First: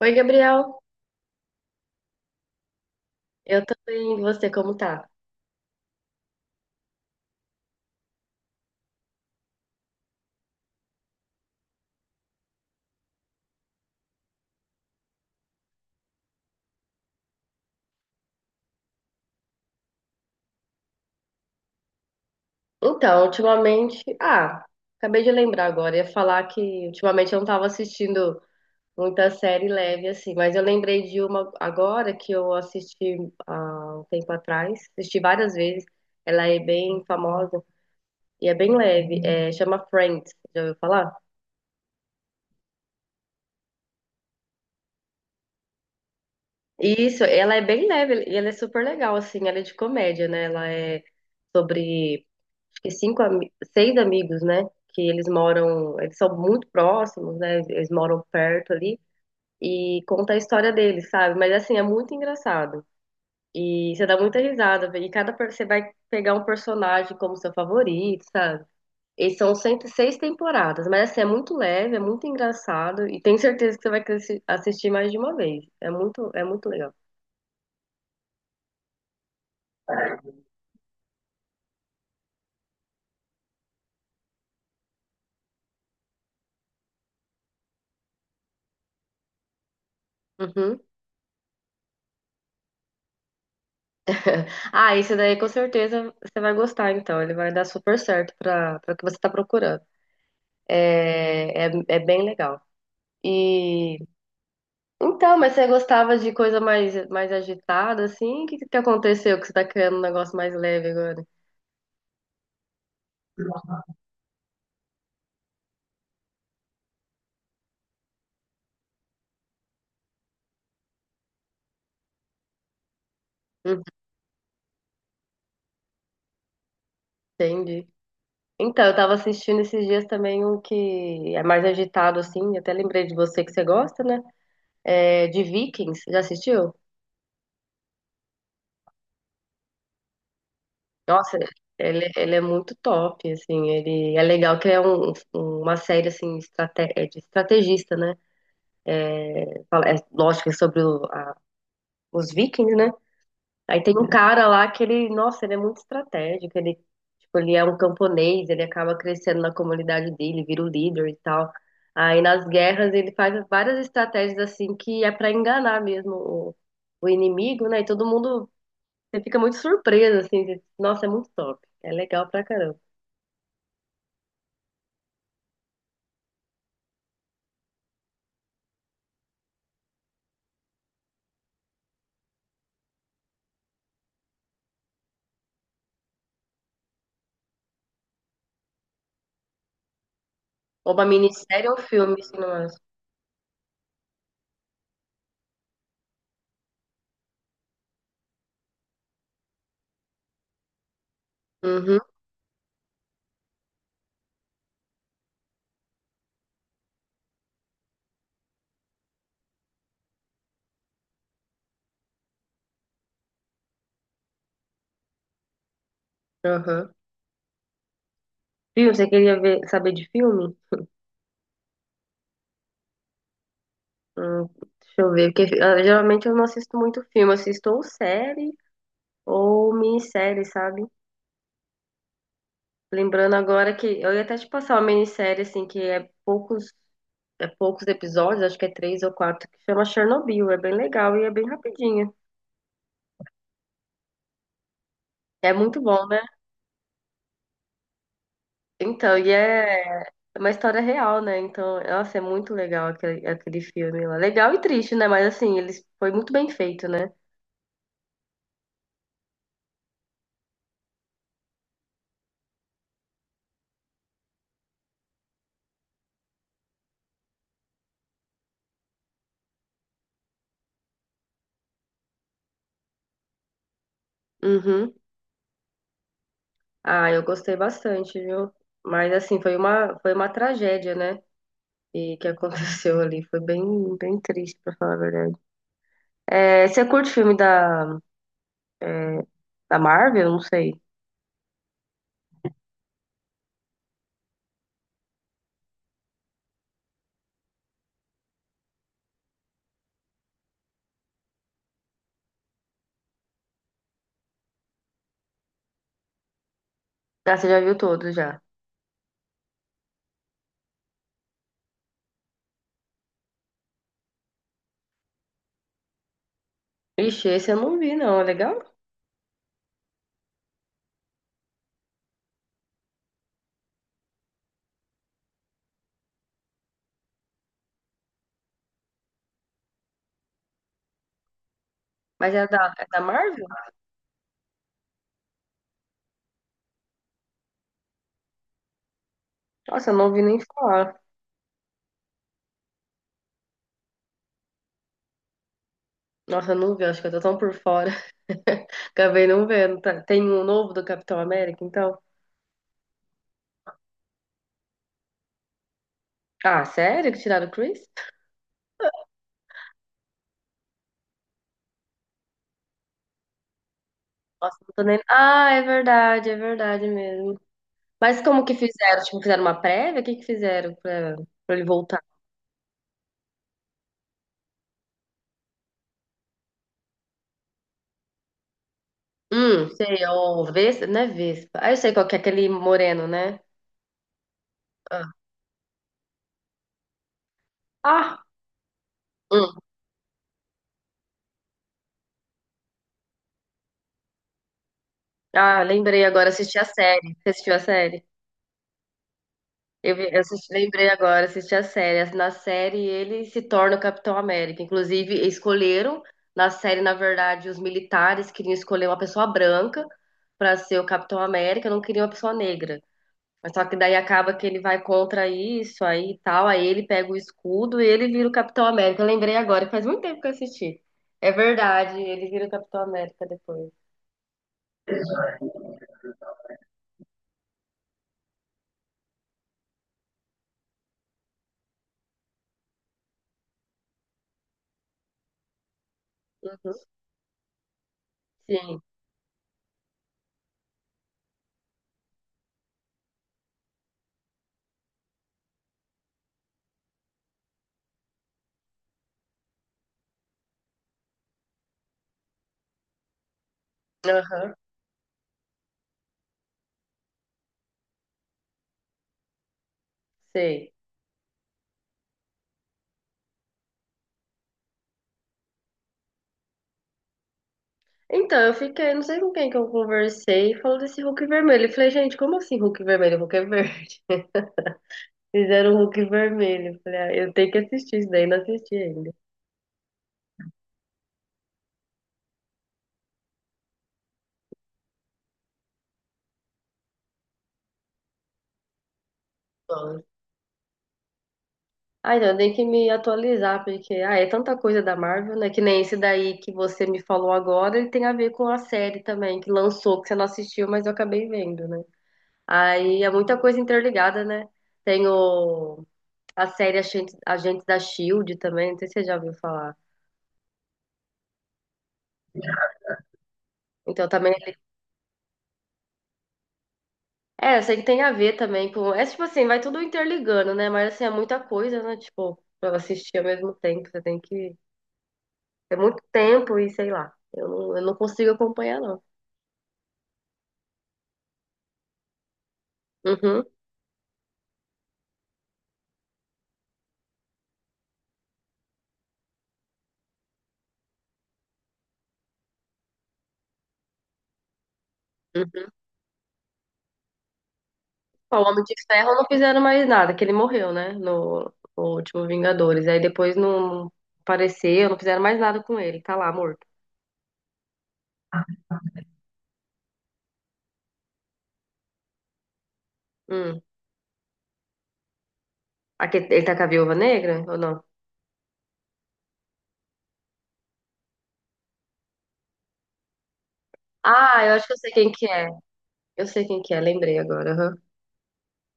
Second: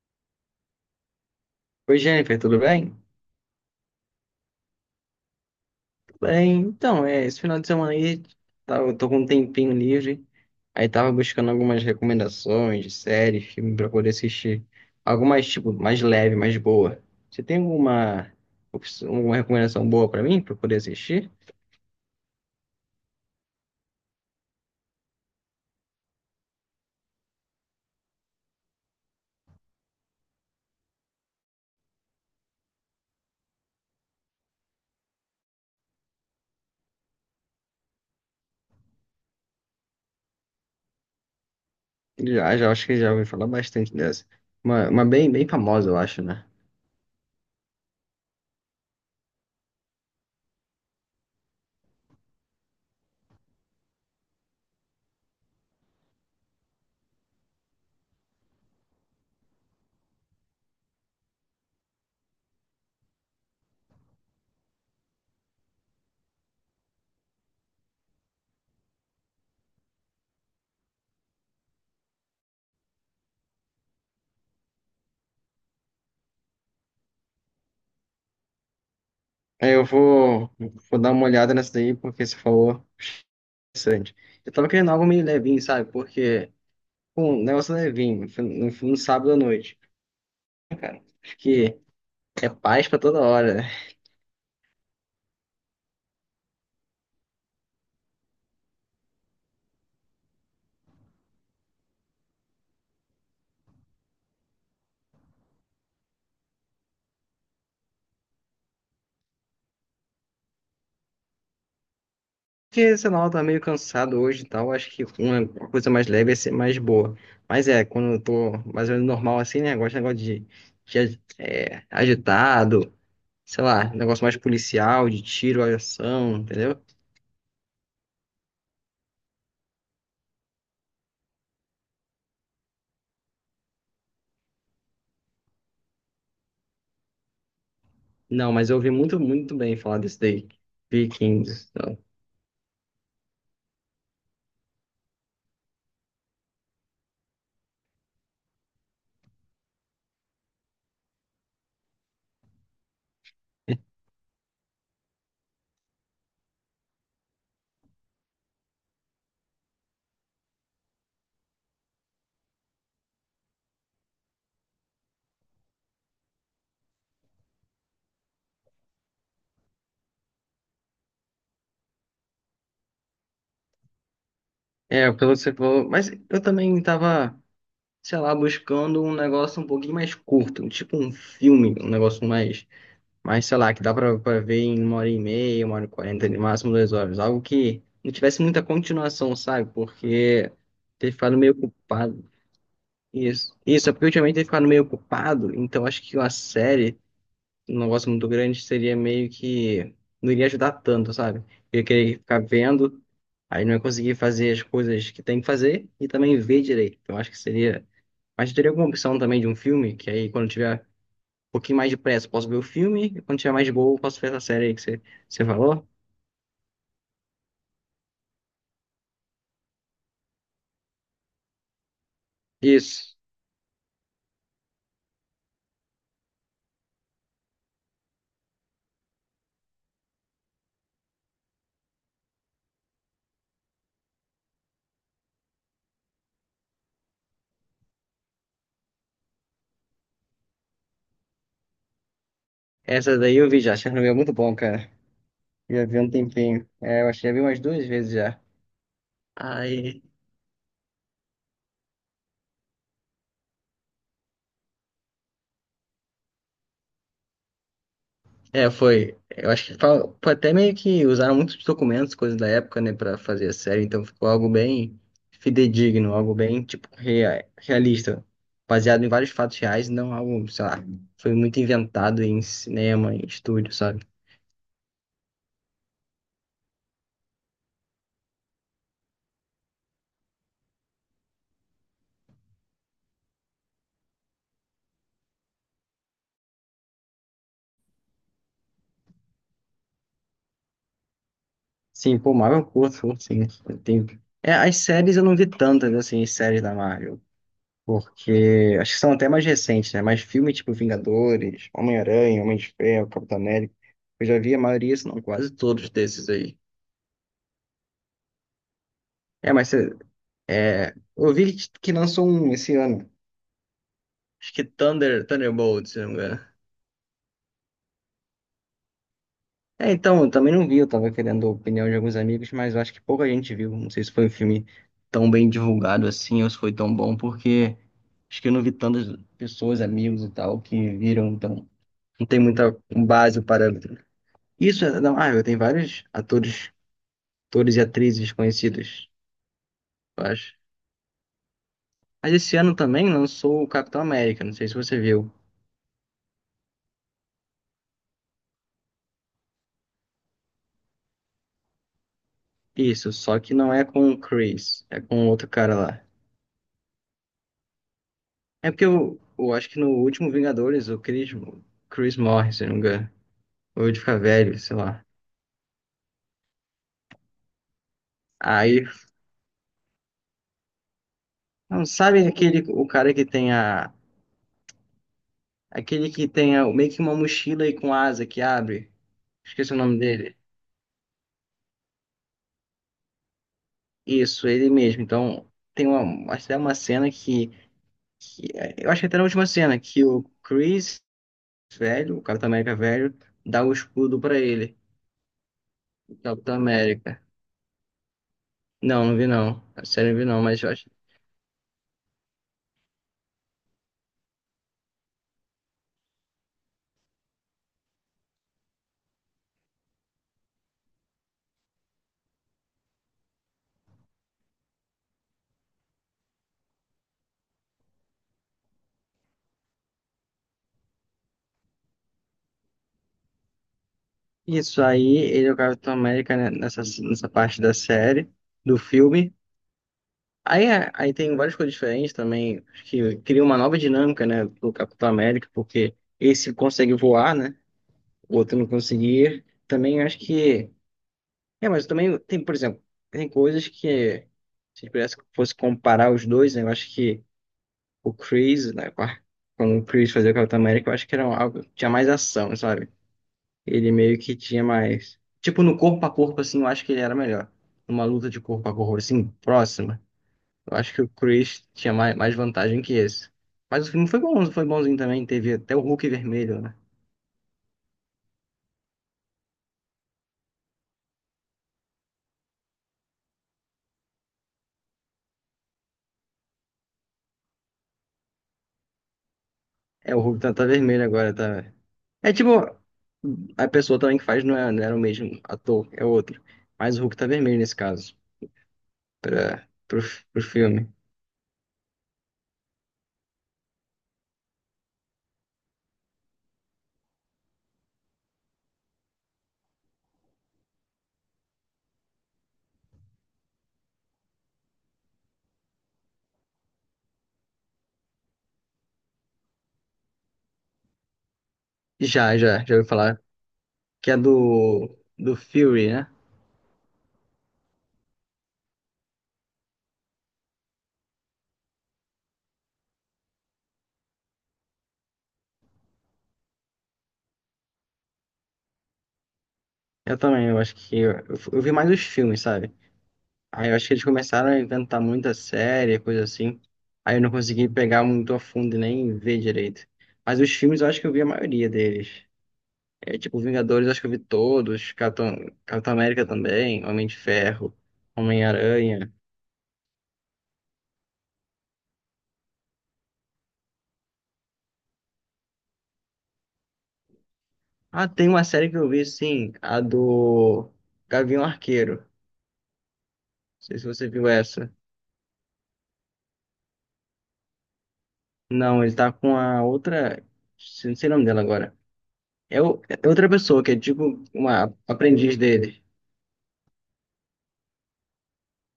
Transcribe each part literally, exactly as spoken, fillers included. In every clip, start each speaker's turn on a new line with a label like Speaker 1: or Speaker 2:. Speaker 1: Oi, Gabriel.
Speaker 2: Oi, Jennifer, tudo bem?
Speaker 1: Eu tô bem, e você como tá?
Speaker 2: Tudo bem. Então, é, esse final de semana aí, tá, eu tô com um tempinho livre. Aí tava buscando algumas recomendações de série, filme pra poder assistir. Algo mais, tipo, mais leve, mais boa. Você tem alguma, opção- alguma recomendação boa pra mim, pra poder assistir?
Speaker 1: Então, ultimamente, ah, acabei de lembrar agora, ia falar que ultimamente eu não tava assistindo muita série leve assim, mas eu lembrei de uma agora que eu assisti há um tempo atrás, assisti várias vezes. Ela é bem famosa e é bem leve, é, chama Friends, já ouviu falar?
Speaker 2: Já, já, acho que já ouvi falar bastante dessa. Uma, uma bem, bem famosa, eu acho, né?
Speaker 1: Isso, ela é bem leve e ela é super legal assim, ela é de comédia, né? Ela é sobre que cinco, ami- seis amigos, né? Que eles moram, eles são muito próximos, né? Eles moram perto ali e conta a história deles, sabe? Mas assim, é muito engraçado. E você dá muita risada, e cada per- você vai pegar um personagem como seu favorito, sabe? E são cento e seis temporadas, mas assim, é muito leve, é muito engraçado e tenho certeza que você vai cresci- assistir mais de uma vez. É muito, é muito legal.
Speaker 2: Aí eu vou, vou dar uma olhada nessa daí, porque você falou interessante. Eu tava querendo algo meio levinho, sabe? Porque... Um negócio levinho, no, no sábado à noite.
Speaker 1: Uhum.
Speaker 2: Acho que é paz pra toda hora. Né?
Speaker 1: Ah, esse daí com certeza você vai gostar, então. Ele vai dar super certo para para o que você está procurando. É, é, é bem legal. E então, mas você gostava de coisa mais, mais agitada, assim? O que, que aconteceu que você tá criando um negócio mais leve agora?
Speaker 2: Porque, sei lá, eu tô meio cansado hoje e tal. Acho que uma coisa mais leve ia ser mais boa. Mas é, quando eu tô mais ou menos normal assim, né? Eu gosto de negócio de, de agi- é, agitado, sei
Speaker 1: Hum,
Speaker 2: lá, negócio mais policial, de tiro, ação, entendeu?
Speaker 1: Entendi. Então, eu tava assistindo esses dias também um que é mais agitado, assim. Até lembrei de você que você gosta, né? É, de Vikings. Já assistiu?
Speaker 2: Não, mas eu ouvi muito, muito bem falar desse daí.
Speaker 1: Nossa,
Speaker 2: Vikings. Então.
Speaker 1: ele, ele é muito top, assim. Ele é legal que é um- um, uma série, assim, estrate- é de estrategista, né? Fala- É, lógico, é sobre o- a- os Vikings, né? Aí tem um cara lá que ele, nossa, ele é muito estratégico, ele, tipo, ele é um camponês, ele acaba crescendo na comunidade dele, vira o líder e tal. Aí nas guerras ele faz várias estratégias assim que é pra enganar mesmo o, o inimigo, né? E todo mundo, você fica muito surpreso assim, de- nossa, é muito top. É legal pra caramba.
Speaker 2: É, pelo que você falou. Mas eu também tava. Sei lá, buscando um negócio um pouquinho mais curto, tipo um filme, um negócio mais, mais sei lá, que dá pra, pra ver em uma hora e meia, uma hora e quarenta, no máximo duas horas. Algo que não tivesse muita continuação, sabe? Porque
Speaker 1: Ou uma
Speaker 2: ter ficado meio
Speaker 1: minissérie ou filme,
Speaker 2: ocupado.
Speaker 1: se não acha.
Speaker 2: Isso. Isso, é porque ultimamente ter ficado meio ocupado, então acho que uma série, um negócio muito grande, seria meio que não iria ajudar tanto, sabe? Eu ia
Speaker 1: Uhum,
Speaker 2: querer ficar vendo, aí não ia conseguir fazer as coisas que tem que fazer e também ver direito. Então acho que seria. Mas teria alguma opção também de um filme? Que aí, quando tiver um pouquinho mais de pressa, eu posso ver o filme. E quando tiver mais de boa, eu posso ver essa série aí que você, você falou?
Speaker 1: uhum. Filme, você queria ver, saber de filme?
Speaker 2: Isso.
Speaker 1: Hum, deixa eu ver, porque ah, geralmente eu não assisto muito filme, eu assisto ou série ou minissérie, sabe? Lembrando agora que eu ia até te passar uma minissérie, assim, que é poucos, é poucos episódios, acho que é três ou quatro, que chama Chernobyl. É bem legal e é bem rapidinha.
Speaker 2: Essa daí eu vi já. Chernobyl é muito bom, cara.
Speaker 1: É muito
Speaker 2: Já vi há
Speaker 1: bom,
Speaker 2: um
Speaker 1: né?
Speaker 2: tempinho. É, eu acho que já vi umas duas vezes já.
Speaker 1: Então, e
Speaker 2: Aí.
Speaker 1: é uma história real, né? Então, nossa, é muito legal aquele, aquele filme lá. Legal e triste, né? Mas assim, ele foi muito bem feito, né?
Speaker 2: É, foi. Eu acho que fa- foi até meio que usaram muitos documentos, coisas da época, né, pra fazer a série. Então ficou algo bem fidedigno, algo bem, tipo, rea- realista. Baseado em vários fatos reais, não algo, sei lá, foi muito inventado em cinema, em estúdio, sabe?
Speaker 1: Uhum. Ah, eu gostei bastante, viu? Mas assim, foi uma, foi uma tragédia, né? E que aconteceu ali. Foi bem, bem triste, pra falar a verdade. É, você curte filme da, da Marvel? Não sei.
Speaker 2: Sim, pô, Marvel eu curto, sim. Tem... É, as séries eu não vi tantas, né, assim, as séries da Marvel. Porque acho que são até mais recentes, né? Mas filme tipo Vingadores, Homem-Aranha, Homem de Ferro, Capitão América. Eu já vi a maioria, se não quase todos desses aí.
Speaker 1: Ah, você já viu todos já.
Speaker 2: É, mas cê- é, eu vi que que lançou um esse ano. Acho que Thunder, Thunderbolts, se não me engano.
Speaker 1: Ixi, esse eu não vi, não. É legal?
Speaker 2: É, então, eu também não vi, eu tava querendo a opinião de alguns amigos, mas eu acho que pouca gente viu. Não sei se foi um filme tão bem divulgado assim, ou se foi tão bom, porque acho que eu não vi tantas pessoas, amigos e tal, que viram, então não
Speaker 1: Mas
Speaker 2: tem
Speaker 1: é da,
Speaker 2: muita
Speaker 1: é da
Speaker 2: base
Speaker 1: Marvel?
Speaker 2: para. Isso, é- não, ah, eu tenho vários atores, atores e atrizes conhecidos,
Speaker 1: Nossa, eu não vi
Speaker 2: eu
Speaker 1: nem
Speaker 2: acho.
Speaker 1: falar.
Speaker 2: Mas esse ano também lançou o Capitão América, não sei se você viu.
Speaker 1: Nossa, eu não vi. Acho que eu tô tão por fora. Acabei não vendo. Tá- Tem um novo do Capitão América, então.
Speaker 2: Isso, só que não é com o Chris, é com outro cara lá.
Speaker 1: Ah, sério? Que tiraram o Chris?
Speaker 2: É porque eu, eu acho que no último Vingadores, o Chris, o Chris morre, se não me engano. Ou ele fica
Speaker 1: Nossa,
Speaker 2: velho,
Speaker 1: não
Speaker 2: sei
Speaker 1: tô nem.
Speaker 2: lá.
Speaker 1: Ah, é verdade, é verdade mesmo. Mas como que
Speaker 2: Aí,
Speaker 1: fizeram? Tipo, fizeram uma prévia? O que que fizeram pra, pra ele
Speaker 2: não,
Speaker 1: voltar?
Speaker 2: sabe aquele, o cara que tem a... Aquele que tem a, meio que uma mochila aí com asa que abre.
Speaker 1: Hum,
Speaker 2: Esqueci o
Speaker 1: sei,
Speaker 2: nome
Speaker 1: é
Speaker 2: dele.
Speaker 1: o Vespa, não é Vespa. Ah, eu sei qual que é aquele moreno, né?
Speaker 2: Isso, ele mesmo.
Speaker 1: Ah,
Speaker 2: Então, tem uma, acho que é uma cena que,
Speaker 1: ah,
Speaker 2: que... eu acho que até na última
Speaker 1: hum.
Speaker 2: cena, que o Chris velho, o Capitão América velho, dá o escudo pra ele.
Speaker 1: Ah, lembrei
Speaker 2: O
Speaker 1: agora,
Speaker 2: Capitão
Speaker 1: assisti a série.
Speaker 2: América.
Speaker 1: Você assistiu a série?
Speaker 2: Não, não vi não. A
Speaker 1: Eu,
Speaker 2: série
Speaker 1: vi-
Speaker 2: eu não
Speaker 1: eu
Speaker 2: vi não,
Speaker 1: assisti-
Speaker 2: mas eu
Speaker 1: lembrei
Speaker 2: acho.
Speaker 1: agora, assisti a série. Na série ele se torna o Capitão América. Inclusive, escolheram, na série, na verdade, os militares queriam escolher uma pessoa branca para ser o Capitão América, não queriam uma pessoa negra. Mas só que daí acaba que ele vai contra isso aí e tal, aí ele pega o escudo e ele vira o Capitão América. Eu lembrei agora, faz muito tempo que eu assisti. É verdade, ele vira o Capitão América depois.
Speaker 2: Isso aí, ele é o Capitão América né, nessa, nessa parte da série, do filme. Aí, é- aí tem várias coisas diferentes também, acho que cria uma nova dinâmica, né, do Capitão América, porque esse
Speaker 1: Uhum.
Speaker 2: consegue voar, né, o outro não
Speaker 1: Sim,
Speaker 2: conseguia. Também acho que... É, mas também tem, por exemplo, tem coisas que, se tivesse que fosse comparar os dois, né, eu acho que o Chris, né, quando o Chris fazia o Capitão América, eu acho que era algo, tinha mais ação, sabe? Ele meio que
Speaker 1: aham,
Speaker 2: tinha mais. Tipo, no corpo a corpo, assim, eu acho que ele era melhor. Numa luta de corpo a corpo, assim, próxima.
Speaker 1: sei.
Speaker 2: Eu acho que o Chris tinha mais, mais vantagem que esse. Mas o filme foi bom, foi bonzinho também. Teve até o Hulk vermelho, né?
Speaker 1: Então, eu fiquei, não sei com quem que eu conversei, falando desse Hulk vermelho. Eu falei, gente, como assim Hulk vermelho? Hulk é verde. Fizeram um Hulk vermelho. Eu falei, ah, eu tenho que assistir isso daí, não assisti ainda.
Speaker 2: É, o Hulk tá, tá vermelho agora, tá. É tipo, a pessoa também que faz não, é, não era o mesmo ator, é outro. Mas o Hulk tá vermelho nesse caso, pra, pro,
Speaker 1: Nossa.
Speaker 2: pro filme.
Speaker 1: Ah, então, eu tenho que me atualizar, porque ah, é tanta coisa da Marvel, né? Que nem esse daí que você me falou agora, ele tem a ver com a série também, que lançou, que você não assistiu, mas eu acabei vendo, né? Aí é muita coisa interligada, né? Tem o, a série Agente, Agente da Shield também, não sei se você já ouviu falar.
Speaker 2: Já, já, já ouvi falar.
Speaker 1: Então
Speaker 2: Que é
Speaker 1: também
Speaker 2: do, do Fury, né?
Speaker 1: É, eu sei que tem a ver também com. É tipo assim, vai tudo interligando, né? Mas assim, é muita coisa, né? Tipo, pra eu assistir ao mesmo tempo, você tem que. É muito tempo e sei lá. Eu não, eu não consigo acompanhar, não.
Speaker 2: Eu também, eu acho que. Eu, eu vi mais os filmes, sabe?
Speaker 1: Uhum,
Speaker 2: Aí eu acho que eles começaram a inventar muita série, coisa assim. Aí eu não consegui pegar muito a fundo e nem ver direito. Mas os filmes eu acho que eu vi a maioria deles. É tipo, Vingadores eu acho que eu vi todos. Capitão,
Speaker 1: uhum.
Speaker 2: Capitão América também, Homem de Ferro,
Speaker 1: Ó, o Homem de
Speaker 2: Homem-Aranha.
Speaker 1: Ferro não fizeram mais nada, que ele morreu, né? No, no último Vingadores. Aí depois não apareceu, não fizeram mais nada com ele. Tá lá, morto.
Speaker 2: Ah, tem uma série que eu vi sim, a do Gavião Arqueiro. Não
Speaker 1: Hum.
Speaker 2: sei se você viu essa.
Speaker 1: Aqui, ele tá com a Viúva Negra ou não?
Speaker 2: Não, ele tá com a outra. Não sei o nome dela agora. É, o- é outra pessoa que é tipo
Speaker 1: Ah, eu acho que
Speaker 2: uma
Speaker 1: eu sei quem que
Speaker 2: aprendiz
Speaker 1: é.
Speaker 2: dele.
Speaker 1: Eu sei quem que é, lembrei agora.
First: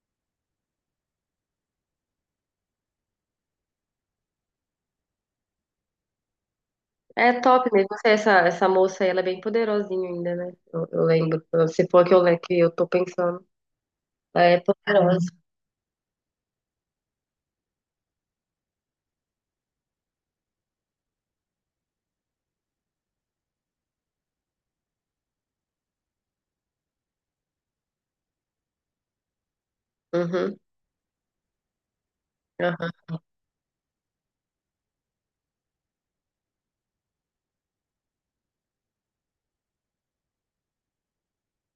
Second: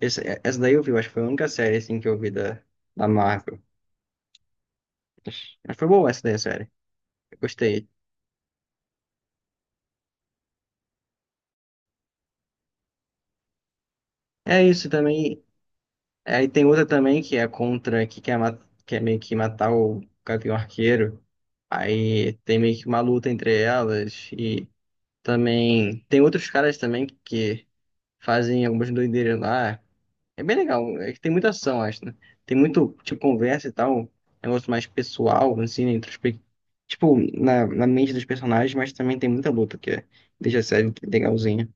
Speaker 2: Esse- é, essa daí eu vi, eu acho que foi a única série assim que eu vi da, da Marvel. Mas foi boa essa daí, a série. Eu
Speaker 1: É top, né?
Speaker 2: gostei.
Speaker 1: Você, essa, essa moça aí, ela é bem poderosinha ainda, né? Eu, eu lembro. Se for a que eu, le- que eu tô pensando. Ela é
Speaker 2: É isso
Speaker 1: poderosa.
Speaker 2: também. É, aí tem outra também que é contra, que quer, ma- quer meio que matar o Gavião Arqueiro. Aí tem meio que uma luta entre elas. E também tem outros caras também que fazem algumas doideiras lá. É bem
Speaker 1: Uhum.
Speaker 2: legal, é que tem muita ação, acho, né? Tem muito,
Speaker 1: Aham.
Speaker 2: tipo, conversa e tal, um negócio mais pessoal, assim, né? introspe- Tipo, na, na mente dos personagens, mas também tem muita luta, que é, deixa a série legalzinha.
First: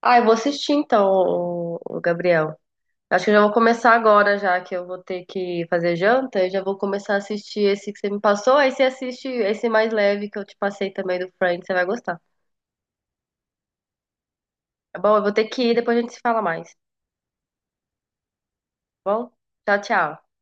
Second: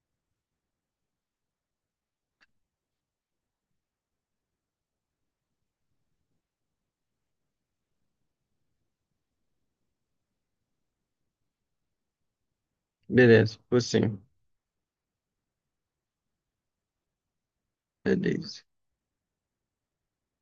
Speaker 1: Ah, eu vou assistir então, o, o Gabriel. Acho que eu já vou começar agora, já que eu vou ter que fazer janta. Eu já vou começar a assistir esse que você me passou. Aí você assiste esse mais leve que eu te passei também do Friends. Você vai gostar.
Speaker 2: Beleza, você.
Speaker 1: Tá bom? Eu vou ter que ir, depois a gente se fala mais.
Speaker 2: Beleza.
Speaker 1: Tá bom? Tchau, tchau.